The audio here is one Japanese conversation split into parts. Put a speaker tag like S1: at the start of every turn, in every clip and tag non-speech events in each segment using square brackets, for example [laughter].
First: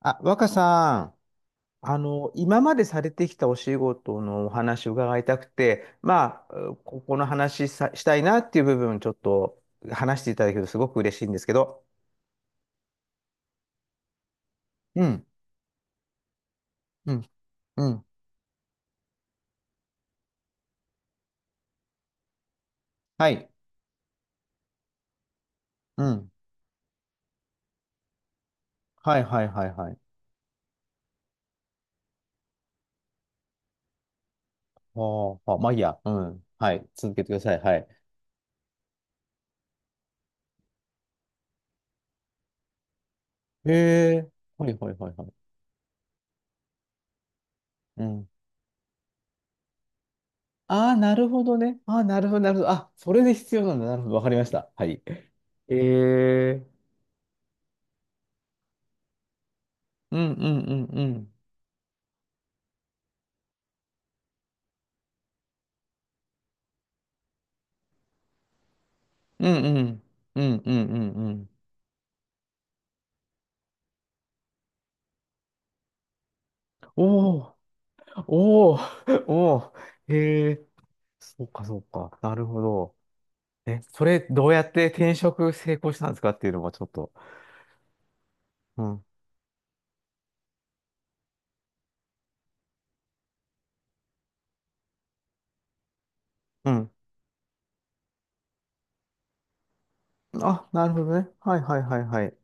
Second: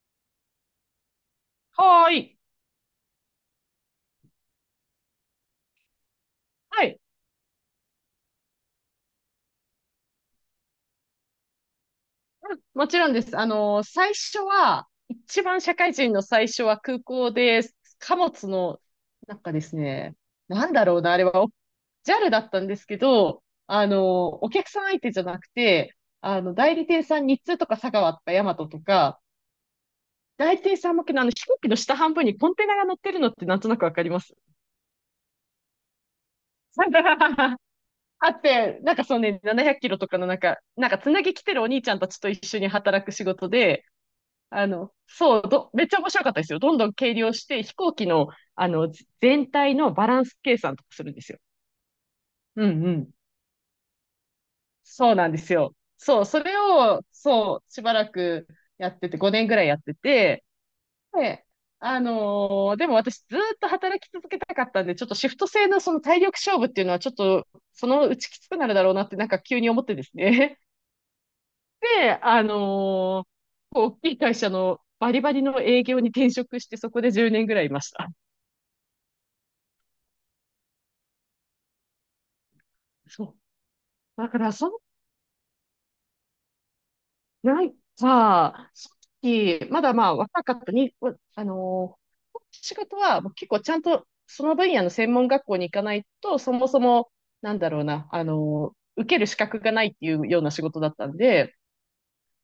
S1: あ、若さん、
S2: はーい。
S1: 今までされてきたお仕事のお話を伺いたくて、まあ、う
S2: はい。
S1: ここの話さ、したいなっていう部分、ちょっと話していただけるとすごく嬉しいんですけど。
S2: うんもちろんです。最初は、
S1: うん、
S2: 一番社会人の最初は空
S1: うん、
S2: 港で、
S1: うん。
S2: 貨物の、なんかですね、なんだろうな、あれは、お JAL だったんですけ
S1: は
S2: ど、
S1: い。
S2: お客さん相手じゃなくて、
S1: うん。
S2: 代理店さん、日通とか佐川とかヤマトと
S1: は
S2: か、
S1: い、はい、はい、はい。
S2: 代理店さん向けの飛行機の下半分にコンテナが乗ってるのってなんとなくわかります。
S1: はあ、あまあいいや。うん。はい。続けてください。
S2: [laughs]
S1: はい。
S2: あって、なんかそうね、700キロとかのつなぎ来てるお兄ちゃんたちと一緒に働く仕事
S1: へ
S2: で、
S1: え。はい、はい、はい、はい。
S2: めっちゃ面白かったですよ。どんどん計量して、飛行
S1: う
S2: 機の、
S1: ん。
S2: あの、全体のバランス計算と
S1: あ
S2: か
S1: あ、
S2: するん
S1: な
S2: で
S1: る
S2: すよ。
S1: ほどね。ああ、なるほど、なるほ
S2: う
S1: ど。
S2: ん
S1: あ、
S2: うん。
S1: それで必要なんだ。なるほど。わかりました。はい。
S2: そう
S1: え
S2: なんですよ。そう、それ
S1: え。
S2: を、そう、しばらくやってて、5年ぐらいやって
S1: うん、う
S2: て、
S1: ん、うん、うん。
S2: で、でも私ずーっと働き続けたかったんで、ちょっとシフト制のその体力勝負っていうのはちょっと、そのうちきつくなるだろうなって
S1: う
S2: 急
S1: ん
S2: に
S1: う
S2: 思って
S1: ん。
S2: です
S1: う
S2: ね。
S1: んうんうんうん。
S2: [laughs] で、あのーこう大きい会社のバリバリの営業に転職して、そこで10年
S1: おお、
S2: ぐらいいました。
S1: おお、[laughs] おお。へえ、そうかそうか。なるほど。
S2: そう。
S1: え、それ
S2: だか
S1: ど
S2: ら、
S1: うやっ
S2: そ、
S1: て転職成功したんですかっていうのもちょっと。
S2: なんか、
S1: う
S2: さっ
S1: ん。
S2: き、まだまあ若かったに、わあのー仕事はもう結構ちゃんとその分野の専門学校に行かないと、そも
S1: う
S2: そ
S1: ん。
S2: も、なんだろうな、あのー受ける資格がないっていうような仕
S1: あ、
S2: 事
S1: な
S2: だ
S1: る
S2: っ
S1: ほ
S2: たん
S1: どね。
S2: で、
S1: はい。へ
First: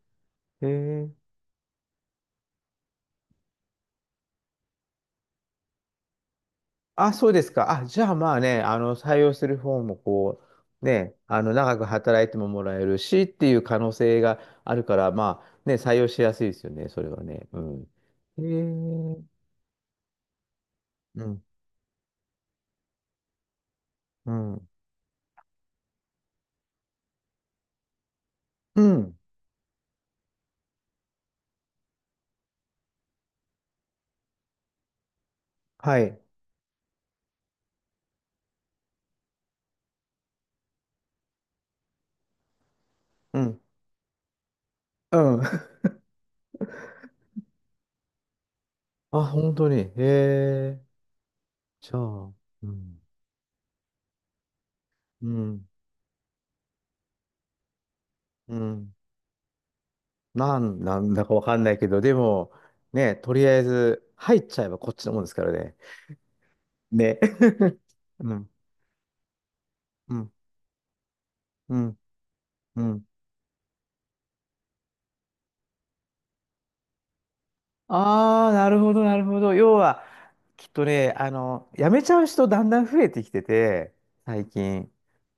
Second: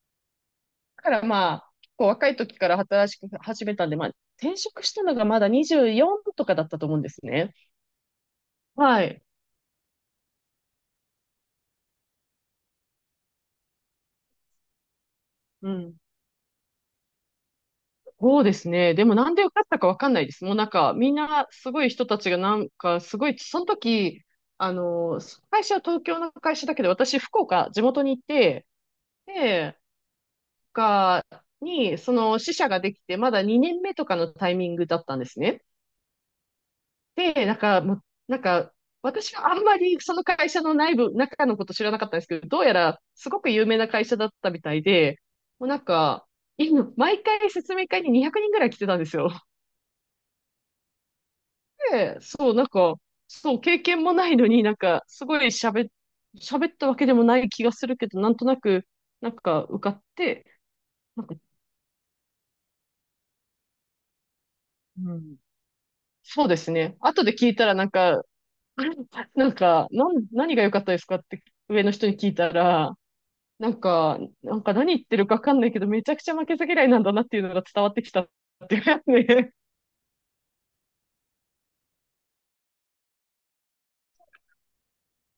S2: だ
S1: え。
S2: からまあ、結構若い時から働き始めたんで、まあ、転職したのがまだ24とかだったと思うんで
S1: あ、
S2: す
S1: そうです
S2: ね。
S1: か。あ、じゃあまあね、
S2: は
S1: 採
S2: い。
S1: 用する方もこう、ね、長く働いてももらえるしっていう可能性があるから、まあ
S2: う
S1: ね、採
S2: ん。
S1: 用しやすいですよね、それはね。うん。
S2: そうですね。でも
S1: へ
S2: な
S1: え。
S2: んで受かったかわかんないです。もうなんか、みん
S1: うん。
S2: なすごい人たちがすごい、その時、
S1: うん。
S2: あの、会社は東京の会社だけど、私、福岡、地元にいて、
S1: うん。
S2: で、福岡に、その支社ができて、まだ2年目とかのタイミングだったんですね。
S1: はい。
S2: で、なんか、もう、なんか、私はあんまりその会社の内部、中のこと知らなかったんですけど、どうやらす
S1: う
S2: ごく
S1: ん。
S2: 有名な会社だったみたいで、
S1: うん。
S2: もうなん
S1: [laughs]
S2: か、今毎回説明会に200人ぐらい来てたんです
S1: あ、
S2: よ。
S1: 本当に。へえ。じゃ
S2: で、
S1: あ、
S2: そう、な
S1: う
S2: んか、
S1: ん。
S2: そう、経験もないのにす
S1: う
S2: ごい
S1: ん。
S2: 喋っ、喋ったわけでもない気がするけど、なんと
S1: う
S2: なく、
S1: ん。
S2: 受かって、
S1: なん
S2: な
S1: だ
S2: ん
S1: か
S2: か、
S1: わかんないけど、でも、ね、とりあえず、入っちゃえばこっちの
S2: う
S1: もんです
S2: ん、
S1: からね。
S2: そうですね。
S1: ね。
S2: 後で聞いたら、
S1: [laughs] うん。
S2: [laughs]
S1: うん。
S2: 何が良かったですかって
S1: う
S2: 上の
S1: ん。
S2: 人に聞いた
S1: う
S2: ら、
S1: ん。
S2: 何言ってるかわかんないけど、めちゃくちゃ負けず嫌いなんだなっていうのが伝わってきたっ
S1: ああ、な
S2: て
S1: る
S2: いう
S1: ほ
S2: や
S1: ど、
S2: つ
S1: なるほど。
S2: ね。
S1: 要は、きっとね、辞めちゃう人だんだん増えてきてて、最近。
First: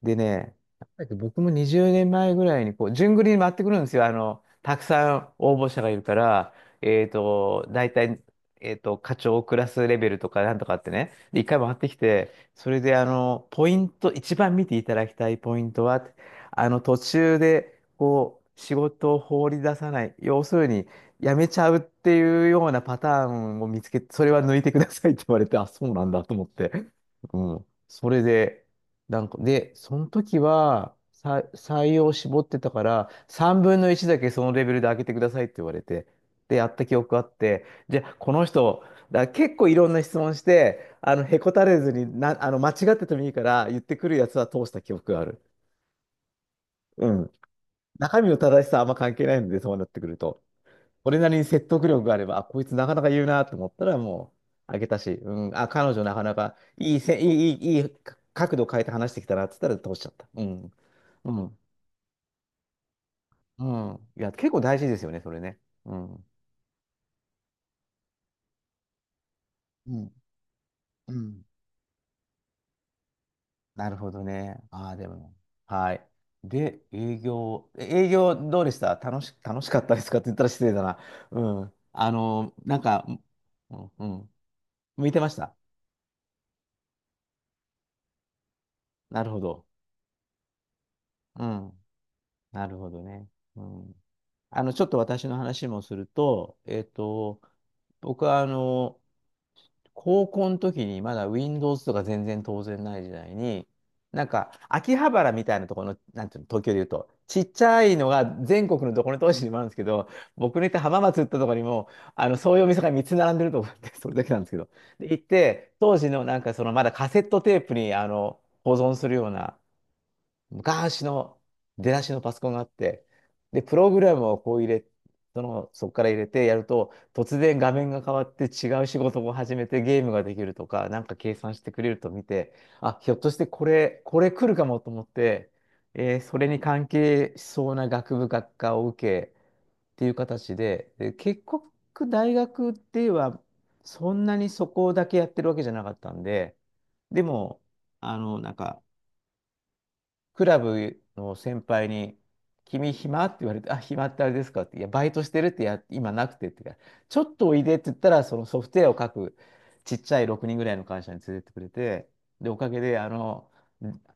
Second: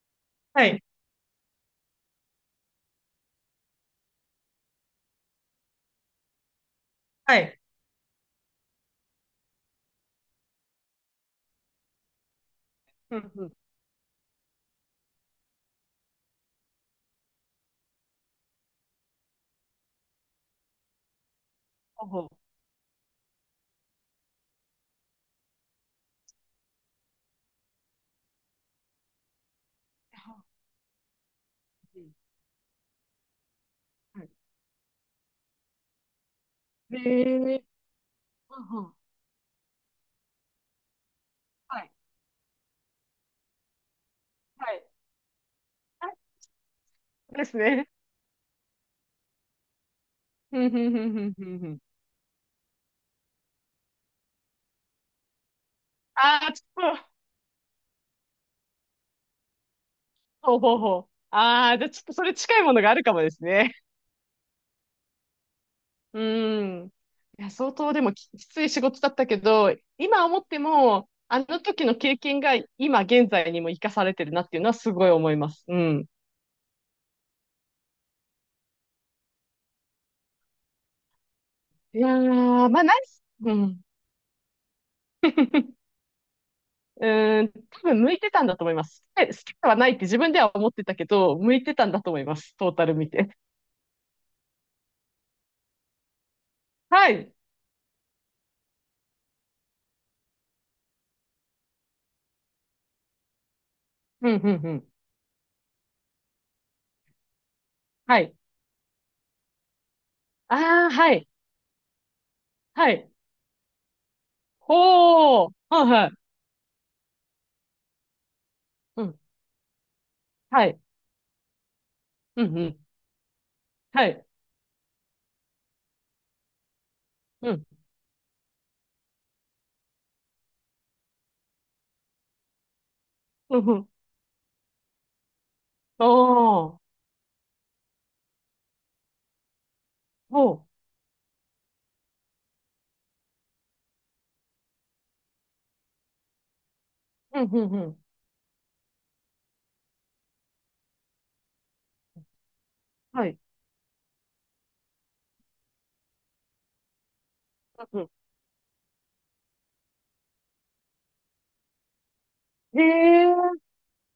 S1: でね、
S2: [laughs] はい、
S1: 僕も20年前ぐらいに、こう、順繰りに回ってくるんですよ。あの、たくさん応募者がいるから、
S2: はい。
S1: 大体、えっと、課長クラスレベルとかなんとかってね。で、一回回ってきて、それで、あ
S2: うんう
S1: の、
S2: ん。
S1: ポイント、一番見ていただきたいポイントは、あの、途中で、こう、仕事を放り出さない。要するに、やめちゃうっ
S2: ほう
S1: て
S2: ほ
S1: いう
S2: う。
S1: ようなパターンを見つけて、それは抜いてくださいって言われて、[laughs] あ、そうなんだと思って。うん。それで、その時は、採用を絞ってたから、3分の1だ
S2: はい。
S1: けそのレベルで開けてくださいって言われて、で、やった記
S2: はい、え
S1: 憶あって、
S2: ー
S1: じゃあ、この
S2: は
S1: 人、
S2: は
S1: 結構いろんな質問して、あの、へこたれ
S2: は
S1: ず
S2: い。
S1: にな、あの、間違っててもいいから、言ってくるやつは通し
S2: は
S1: た
S2: い
S1: 記憶がある。うん。
S2: ですね。
S1: 中身の正しさはあんま関係ないので、そうなってくると。
S2: ふんふんふん
S1: 俺
S2: ふ
S1: な
S2: ん
S1: り
S2: ふ
S1: に
S2: んふ
S1: 説
S2: ん。
S1: 得力があれば、あ、こいつなかなか言うなと思ったらもう、あげたし、うん、あ、彼女なかな
S2: ああ、
S1: か
S2: ちょっ
S1: いい
S2: と、
S1: せ、いい、いい、いいか角度変えて話してきたなって言ったら通しちゃった。う
S2: ほう
S1: ん、
S2: ほうほう。
S1: うん、
S2: ああ、じゃあちょっとそれ近いものがあるかもです
S1: う
S2: ね。
S1: いや、結構大事ですよね、それね。う
S2: う
S1: ん、
S2: ーん。いや、相当でもきつい仕事だったけど、
S1: うん、
S2: 今思っても、
S1: う
S2: あ
S1: ん。
S2: の時の経験が今現在にも生
S1: な
S2: か
S1: る
S2: さ
S1: ほ
S2: れ
S1: ど
S2: てるなっ
S1: ね。
S2: ていうのは
S1: あ
S2: す
S1: あ、
S2: ご
S1: で
S2: い思
S1: も、
S2: います。う
S1: はい。
S2: ん。
S1: で、営業どうでした楽しかったですかって言ったら失礼だな。うん。
S2: いやー、まあ、何う
S1: う
S2: ん。
S1: ん、うん。向いてました。
S2: うーん、多分向いてたんだと思います。
S1: な
S2: え
S1: る
S2: 好
S1: ほ
S2: き
S1: ど。
S2: ではないって自分では思ってたけど、
S1: う
S2: 向いて
S1: ん。
S2: たんだと思います。
S1: な
S2: トー
S1: る
S2: タ
S1: ほ
S2: ル
S1: ど
S2: 見
S1: ね。
S2: て。
S1: うん。あの、ちょっと私の話もすると、えっ
S2: はい。
S1: と、僕はあの、高校の時にまだ Windows とか全然当然ない時代に、なん
S2: うん、うん、
S1: か
S2: うん。
S1: 秋葉原みたいなところの、なんていうの、東京で言うと、ちっちゃいの
S2: は
S1: が
S2: い。
S1: 全国のどこの都市にもあるんですけど、僕の行った
S2: ああ、
S1: 浜
S2: は
S1: 松行っ
S2: い。
S1: たところにも、あの、そういうお店が
S2: は
S1: 3
S2: い。
S1: つ並んでると思って、[laughs] それだけなんですけど。で、行っ
S2: ほー。
S1: て、
S2: はい
S1: 当
S2: は
S1: 時
S2: い。
S1: のなんかそのまだカセットテープに、あの、保存
S2: う
S1: する
S2: ん。
S1: ような、
S2: はい。
S1: 昔の出だしのパソ
S2: う
S1: コン
S2: ん、
S1: が
S2: う
S1: あっ
S2: ん。
S1: て、で、プログ
S2: は
S1: ラ
S2: い。
S1: ムをこう入れ、その、そこから入れてやると、突
S2: う
S1: 然
S2: ん。
S1: 画面が変わって違う仕事を始めてゲームができるとか、なんか計算してくれると見て、あ、ひょっとして
S2: う
S1: こ
S2: ん、うん。
S1: れ、これ来るかもと思って、
S2: あ
S1: それに
S2: あ。
S1: 関係しそうな学部学科を受けっていう
S2: ほ
S1: 形
S2: う。
S1: で、で、結局大学ではそんなにそこだけやってるわけじゃなかったんで、で
S2: うん、
S1: も、
S2: うん、うん。
S1: あの、なんか、クラブの先輩に、君暇
S2: は
S1: って
S2: い。
S1: 言われて、あ、暇ってあれですかって、いや、バイトしてるってや、今なくてって言うから、ちょっとおいでって言っ
S2: うん、
S1: た
S2: う
S1: ら、そのソフトウェアを書くちっちゃい6人ぐらいの会社に連れてってくれて、で、おか
S2: ん。
S1: げ
S2: へ
S1: で、
S2: え、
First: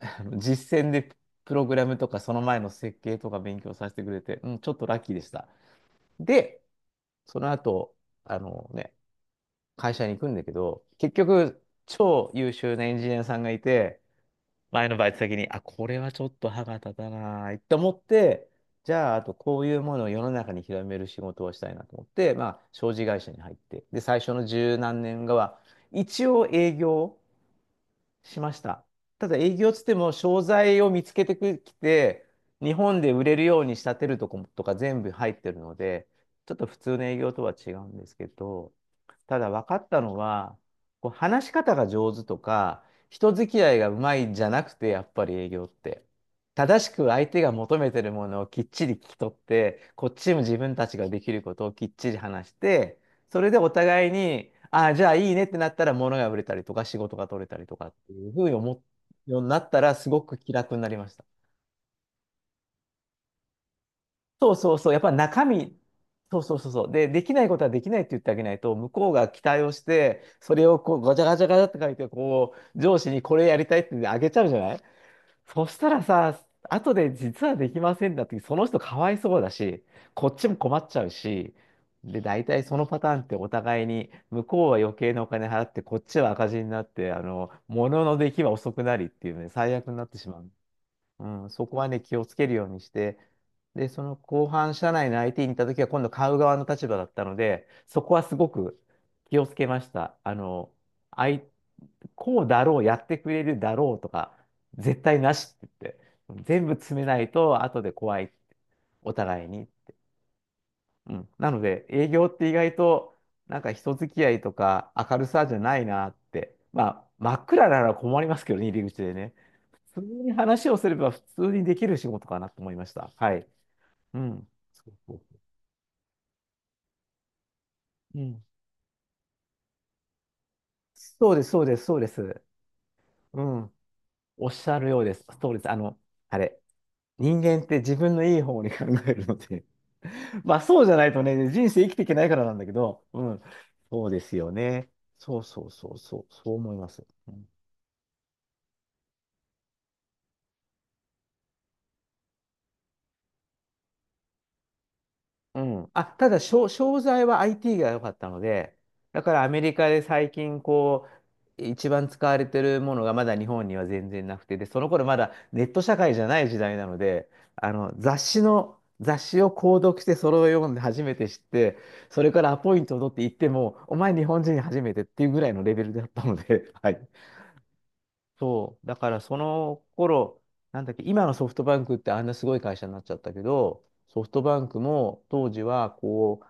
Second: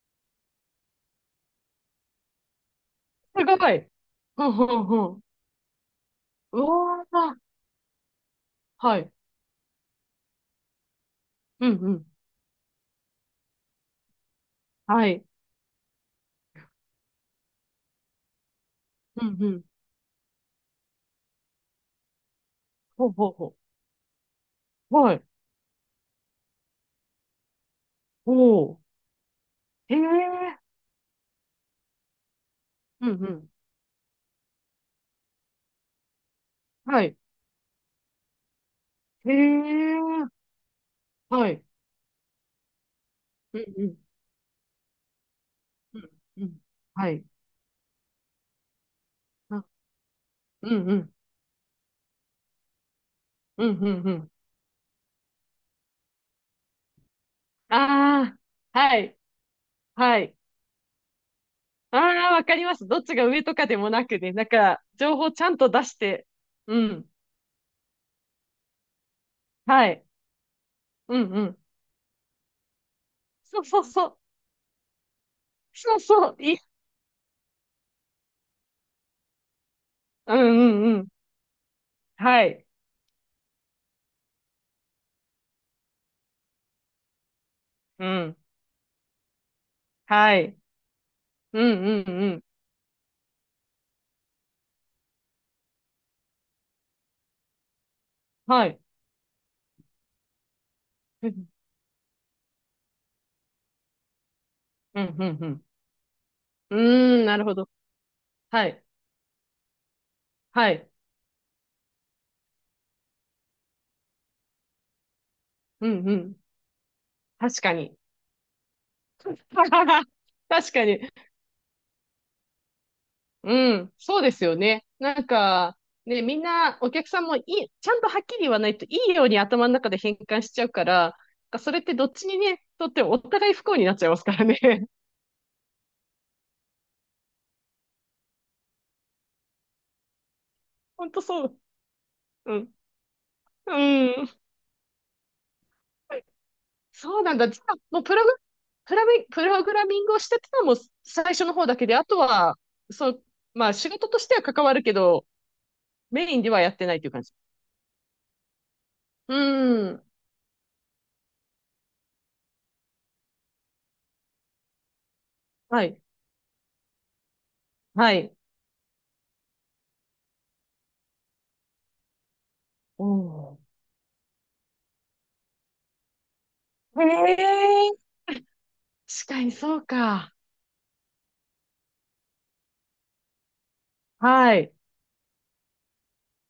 S1: あの [laughs] 実践でプログラムとか、その前の設計とか
S2: す
S1: 勉
S2: ご
S1: 強
S2: い。
S1: させてくれて、
S2: う
S1: うん、
S2: ん、う
S1: ちょっと
S2: ん、
S1: ラッキー
S2: う
S1: で
S2: ん。
S1: した。
S2: う
S1: で、
S2: わー。
S1: その後、あのね、
S2: はい。
S1: 会社に行くんだけど、結局、
S2: うん、うん。
S1: 超優秀なエンジニアさんがいて、前の
S2: は
S1: バイト
S2: い。
S1: 先に、あ、これはちょっと歯が立たないと思って、じゃあ、あ
S2: うん、
S1: と
S2: う
S1: こ
S2: ん。
S1: ういうものを世の中に広める仕事をしたいなと思って、まあ、商事
S2: ほう
S1: 会
S2: ほ
S1: 社
S2: う
S1: に入
S2: ほ
S1: って、で、最初の十
S2: う。
S1: 何
S2: はい。
S1: 年後は、一応営業、しまし
S2: おー。
S1: た。ただ営業つって
S2: へえ。
S1: も商材を見つけてきて、日本
S2: うん、
S1: で
S2: う
S1: 売れる
S2: ん。
S1: ように仕立てるとことか全部入ってるので、ちょっと普通
S2: は
S1: の
S2: い。
S1: 営業とは違うんですけど、
S2: へ
S1: ただ分かったの
S2: え。
S1: は、こう話
S2: は
S1: し
S2: い。
S1: 方が上手とか、人付
S2: う
S1: き
S2: ん、
S1: 合い
S2: う
S1: がう
S2: ん。
S1: まいんじゃなくて、やっぱり営業っ
S2: う
S1: て。
S2: ん、うん。
S1: 正しく
S2: はい。
S1: 相手が求めてるものをきっちり聞き取っ
S2: あ
S1: て、こっちも自
S2: う
S1: 分
S2: ん、
S1: た
S2: う
S1: ちが
S2: ん。
S1: できることをきっちり話して、それで
S2: うん、
S1: お
S2: うん、
S1: 互い
S2: うん。
S1: に、ああ、じゃあいいねってなったら物が売れたりとか仕事が取れたりとかっていう
S2: あ
S1: ふうに
S2: あ。
S1: 思
S2: はい。
S1: うようになったらす
S2: は
S1: ご
S2: い。
S1: く気楽になりました。
S2: ああ、わかります。どっちが上とかでもなくね。
S1: そう。やっぱ
S2: 情報ち
S1: 中
S2: ゃんと
S1: 身、
S2: 出して。う
S1: そう。
S2: ん。
S1: で、できないことはできないって言ってあげないと、向こうが期待をし
S2: はい。
S1: て、それをこうガ
S2: う
S1: チャ
S2: ん
S1: ガ
S2: う
S1: チャガ
S2: ん。
S1: チャって書いて、こう、上司にこれや
S2: そう
S1: りたい
S2: そう
S1: って
S2: そ
S1: あ
S2: う。
S1: げちゃうじゃない。そした
S2: そう
S1: ら
S2: そう。
S1: さ、
S2: いい。
S1: 後で実はできませんだって、その人かわいそうだし、こっ
S2: うん
S1: ちも困っ
S2: うん
S1: ち
S2: う
S1: ゃ
S2: ん。
S1: うし、で、
S2: は
S1: 大体
S2: い。
S1: そのパターンってお互いに、向こうは余計なお金払って、こっちは赤字になって、あの、物
S2: う
S1: の出
S2: ん。
S1: 来は遅くなりっていうね、最悪になってし
S2: は
S1: まう。
S2: い。
S1: うん、
S2: う
S1: そこはね、
S2: んうん
S1: 気を
S2: う
S1: つ
S2: ん。
S1: けるようにして、で、その後半、社内の IT に行った時は、今度買う側の立場だったので、そこはすご
S2: は
S1: く
S2: い。
S1: 気をつけました。あの、あ
S2: う
S1: い、
S2: ん
S1: こうだろう、やってくれるだろうとか、
S2: う
S1: 絶
S2: ん
S1: 対
S2: う
S1: なし
S2: ん。
S1: って言って、全部
S2: うん。
S1: 詰めな
S2: うーん、
S1: い
S2: なるほ
S1: と
S2: ど。
S1: 後で怖いって、
S2: はい。
S1: お互いに。
S2: はい。
S1: うん。なので、営業って意外と、なんか人付き合いとか明るさじゃない
S2: う
S1: な
S2: んう
S1: っ
S2: ん。
S1: て。まあ、真っ
S2: 確
S1: 暗
S2: か
S1: なら
S2: に。
S1: 困りますけどね、入り口でね。
S2: [laughs]
S1: 普通に話
S2: 確
S1: を
S2: か
S1: すれ
S2: に。
S1: ば普通にできる仕事かなと思いました。はい。
S2: うん、そ
S1: う
S2: うです
S1: ん。
S2: よ
S1: そ
S2: ね。
S1: うそうそ
S2: ね、みんな、お客さんもいい、ちゃんとは
S1: う
S2: っき
S1: ん。
S2: り言わないといいように頭の中で変換しちゃうから、
S1: そうです、そう
S2: そ
S1: で
S2: れっ
S1: す、
S2: て
S1: そう
S2: ど
S1: で
S2: っちに
S1: す。
S2: ね、とってもお
S1: う
S2: 互い不
S1: ん。
S2: 幸になっちゃいますから
S1: おっ
S2: ね。
S1: しゃる
S2: [laughs]
S1: ようです。そうです。あの、あれ。人間って自分のいい方に考えるので [laughs] まあそうじゃな
S2: ほん
S1: い
S2: と
S1: と
S2: そ
S1: ね、
S2: う。
S1: 人生生きていけないからな
S2: う
S1: んだけ
S2: ん。
S1: ど、うん。
S2: う
S1: そうで
S2: ん。
S1: すよね。そうそうそうそう、そう思います。
S2: そう
S1: う
S2: なんだ。
S1: ん
S2: じゃあ、もうプログ、プラミ、プログラミングをしてたのも最初の方だけで、あとは、そう、まあ仕事としては関わるけど、
S1: うん。あ、た
S2: メイ
S1: だ、
S2: ンではやってな
S1: 商
S2: いという感
S1: 材
S2: じ。
S1: は IT が良かったので、だか
S2: う
S1: らアメリカで
S2: ん。
S1: 最近、こう、一番使われてるものがまだ日本には全然なくて、で、その頃まだネット
S2: は
S1: 社
S2: い。
S1: 会じゃない時代なので、
S2: はい。
S1: 雑誌を購読してそれを読んで初めて知って、それからアポイントを取って行って
S2: お
S1: も、お前日本人初めてっていうぐらいのレベルだったので、[laughs] は
S2: ー
S1: い。
S2: へえ。
S1: そう。だから
S2: 確
S1: そ
S2: かにそ
S1: の
S2: うか。
S1: 頃、なんだっけ、今のソフトバンクってあんなすごい会社になっちゃったけど、ソフト
S2: は
S1: バン
S2: い。
S1: クも当時はこ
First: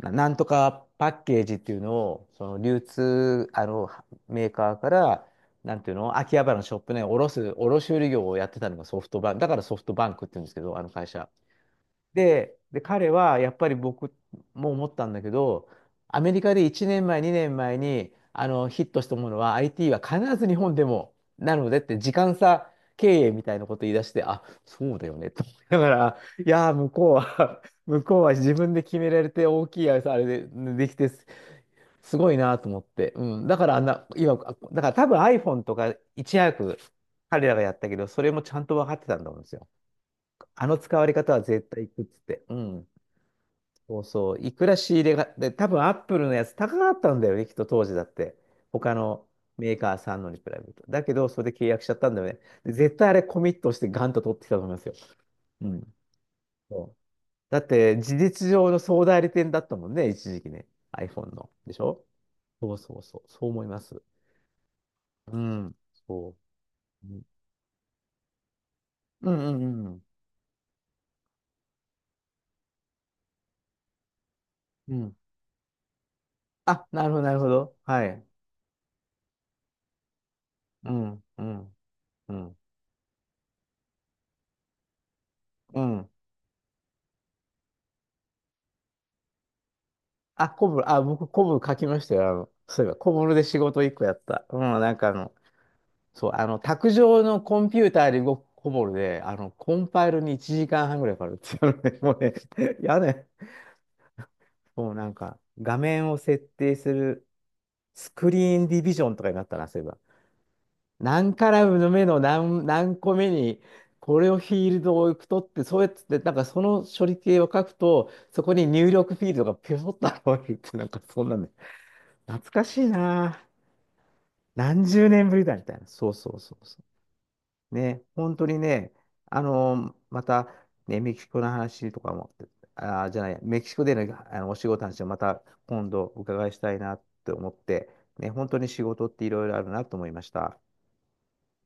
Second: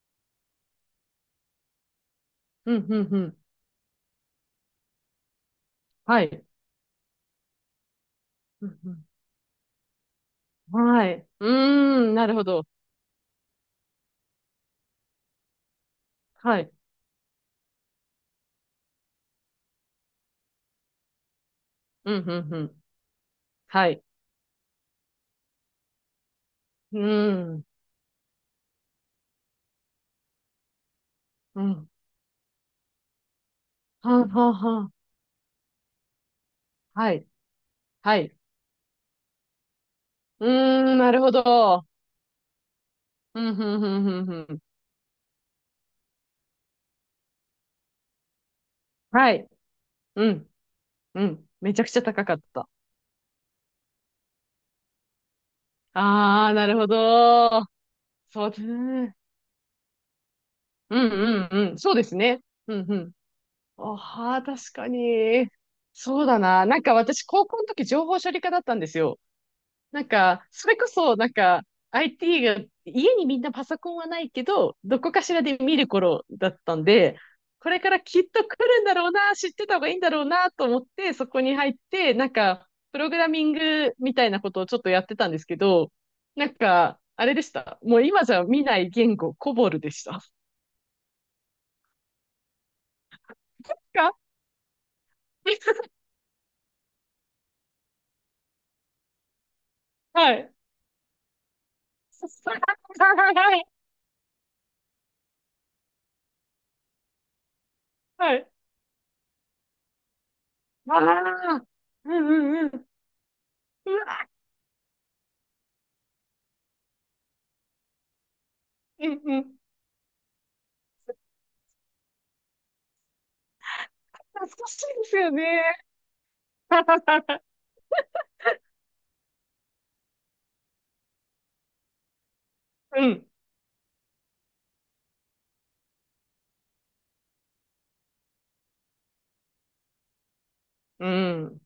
S1: う、なんとかパッケージっていうのを、その
S2: う
S1: 流
S2: ん、うん、うん。
S1: 通、あの、メーカーから、なんていうの、
S2: は
S1: 秋葉
S2: い。
S1: 原のショップね、卸売業をやって
S2: う
S1: たの
S2: ん、
S1: が
S2: う
S1: ソ
S2: ん。
S1: フトバンク、だからソフトバンクって言うんですけど、あの会
S2: はい。
S1: 社。
S2: うーん、なるほ
S1: で、
S2: ど。
S1: で、彼はやっぱり僕も思ったんだけど、アメリカ
S2: は
S1: で
S2: い。
S1: 1年前、2年前にあのヒットしたものは IT は必ず日本でもなのでって時
S2: うん、
S1: 間
S2: うん、う
S1: 差
S2: ん。
S1: 経営みたいなこと
S2: は
S1: 言い
S2: い。
S1: 出して、あ、そうだよねと思いながら、いやー、向
S2: う
S1: こう
S2: ー
S1: は
S2: ん、
S1: [laughs] 向こうは自分で決められて大きいあれで、できてす、
S2: うん。
S1: すごいなと思って。うん。だからあんな、
S2: はん
S1: 今、
S2: はんは
S1: だか
S2: ん。
S1: ら多分 iPhone とかいち早く
S2: はい。
S1: 彼らがやったけど、
S2: は
S1: それ
S2: い。
S1: もちゃんと分かってたんだと思うんですよ。
S2: う
S1: あの
S2: ー
S1: 使
S2: ん、
S1: わ
S2: な
S1: れ
S2: るほ
S1: 方は絶対
S2: ど。
S1: いくっつって。うん。
S2: うん、うん、う
S1: そう
S2: ん、う
S1: そう。
S2: ん、
S1: い
S2: うん。
S1: くら仕入れが、で、多分アップルのやつ高かったんだよね、きっと当時だって。他の
S2: はい。
S1: メーカーさん
S2: う
S1: のに比
S2: ん、
S1: べると。だけ
S2: う
S1: ど、そ
S2: ん。
S1: れで契
S2: めち
S1: 約
S2: ゃ
S1: し
S2: く
S1: ちゃ
S2: ち
S1: っ
S2: ゃ
S1: たんだ
S2: 高
S1: よ
S2: か
S1: ね。
S2: った。
S1: で、絶対あれコミットしてガンと取ってきたと思いますよ。うん。
S2: ああ、なる
S1: そ
S2: ほ
S1: う。だ
S2: ど。
S1: って、事
S2: そ
S1: 実
S2: うです
S1: 上の総
S2: ね。
S1: 代理店だったもんね、一時期ね。
S2: う
S1: iPhone
S2: ん、
S1: の。
S2: うん、
S1: で
S2: うん。
S1: し
S2: そう
S1: ょ
S2: ですね。
S1: そ
S2: う
S1: う
S2: ん、
S1: そ
S2: う
S1: う
S2: ん。
S1: そう。そう思います。
S2: ああ、確か
S1: う
S2: に。
S1: ん。
S2: そう
S1: そ
S2: だな。
S1: う。うん
S2: 私、高校の時情報処理科だったんですよ。
S1: うんうんう
S2: な
S1: ん。
S2: んか、それこそ、なんか、IT が、家にみんなパソコンはないけど、
S1: う
S2: どこ
S1: ん。
S2: かしらで見る頃だったん
S1: あ、なるほ
S2: で、
S1: ど、なるほ
S2: こ
S1: ど。
S2: れから
S1: は
S2: きっ
S1: い。
S2: と来るんだろうな、知ってた方がいいんだろうな、と思っ
S1: う
S2: て、
S1: ん、
S2: そこ
S1: う
S2: に入っ
S1: ん、
S2: て、
S1: うん、
S2: プログラミングみたいなことをちょっとやってたんですけ
S1: う
S2: ど、
S1: ん。
S2: あれでした。もう今じゃ見ない言語、コボルでした。
S1: あ、コブ、あ、僕、コブ書きましたよ。そういえば、コブルで仕事一個や
S2: か
S1: った。うん、
S2: [laughs]
S1: 卓上のコンピューターで動くコブルで、あの、コンパイル
S2: は
S1: に
S2: い。
S1: 1時間半ぐらいかかるっていうのね、もうね、
S2: [laughs]
S1: [laughs] やね、
S2: はい。[laughs]
S1: もうなんか、画面を設定するスク
S2: はい
S1: リーンディビジョンとかになったな、そういえば。
S2: あ
S1: 何カ
S2: あ、
S1: ラムの目
S2: うん
S1: の
S2: う
S1: 何、
S2: んうん。
S1: 何個目に、
S2: う
S1: こ
S2: わ、
S1: れをフィールドを取って、そうやって、なんかその処理系を書くと、そこに入
S2: う
S1: 力
S2: ん
S1: フィー
S2: う
S1: ルドが
S2: ん。
S1: ピョソッと現れるって、なんかそんなんね、懐かしいな。
S2: 懐かしい
S1: 何
S2: で
S1: 十
S2: す
S1: 年
S2: よ
S1: ぶ
S2: ね。
S1: りだみたいな。そうそうそうそ
S2: [laughs]
S1: う。ね、本当にね、あのまた、ね、メキシコの話とかも、
S2: う
S1: あー、じゃ
S2: ん。
S1: ない、メキシコでのあのお仕事の話をまた今度お伺いしたいなって思って、ね、本当に仕事っていろいろあるなと思いました。
S2: うん。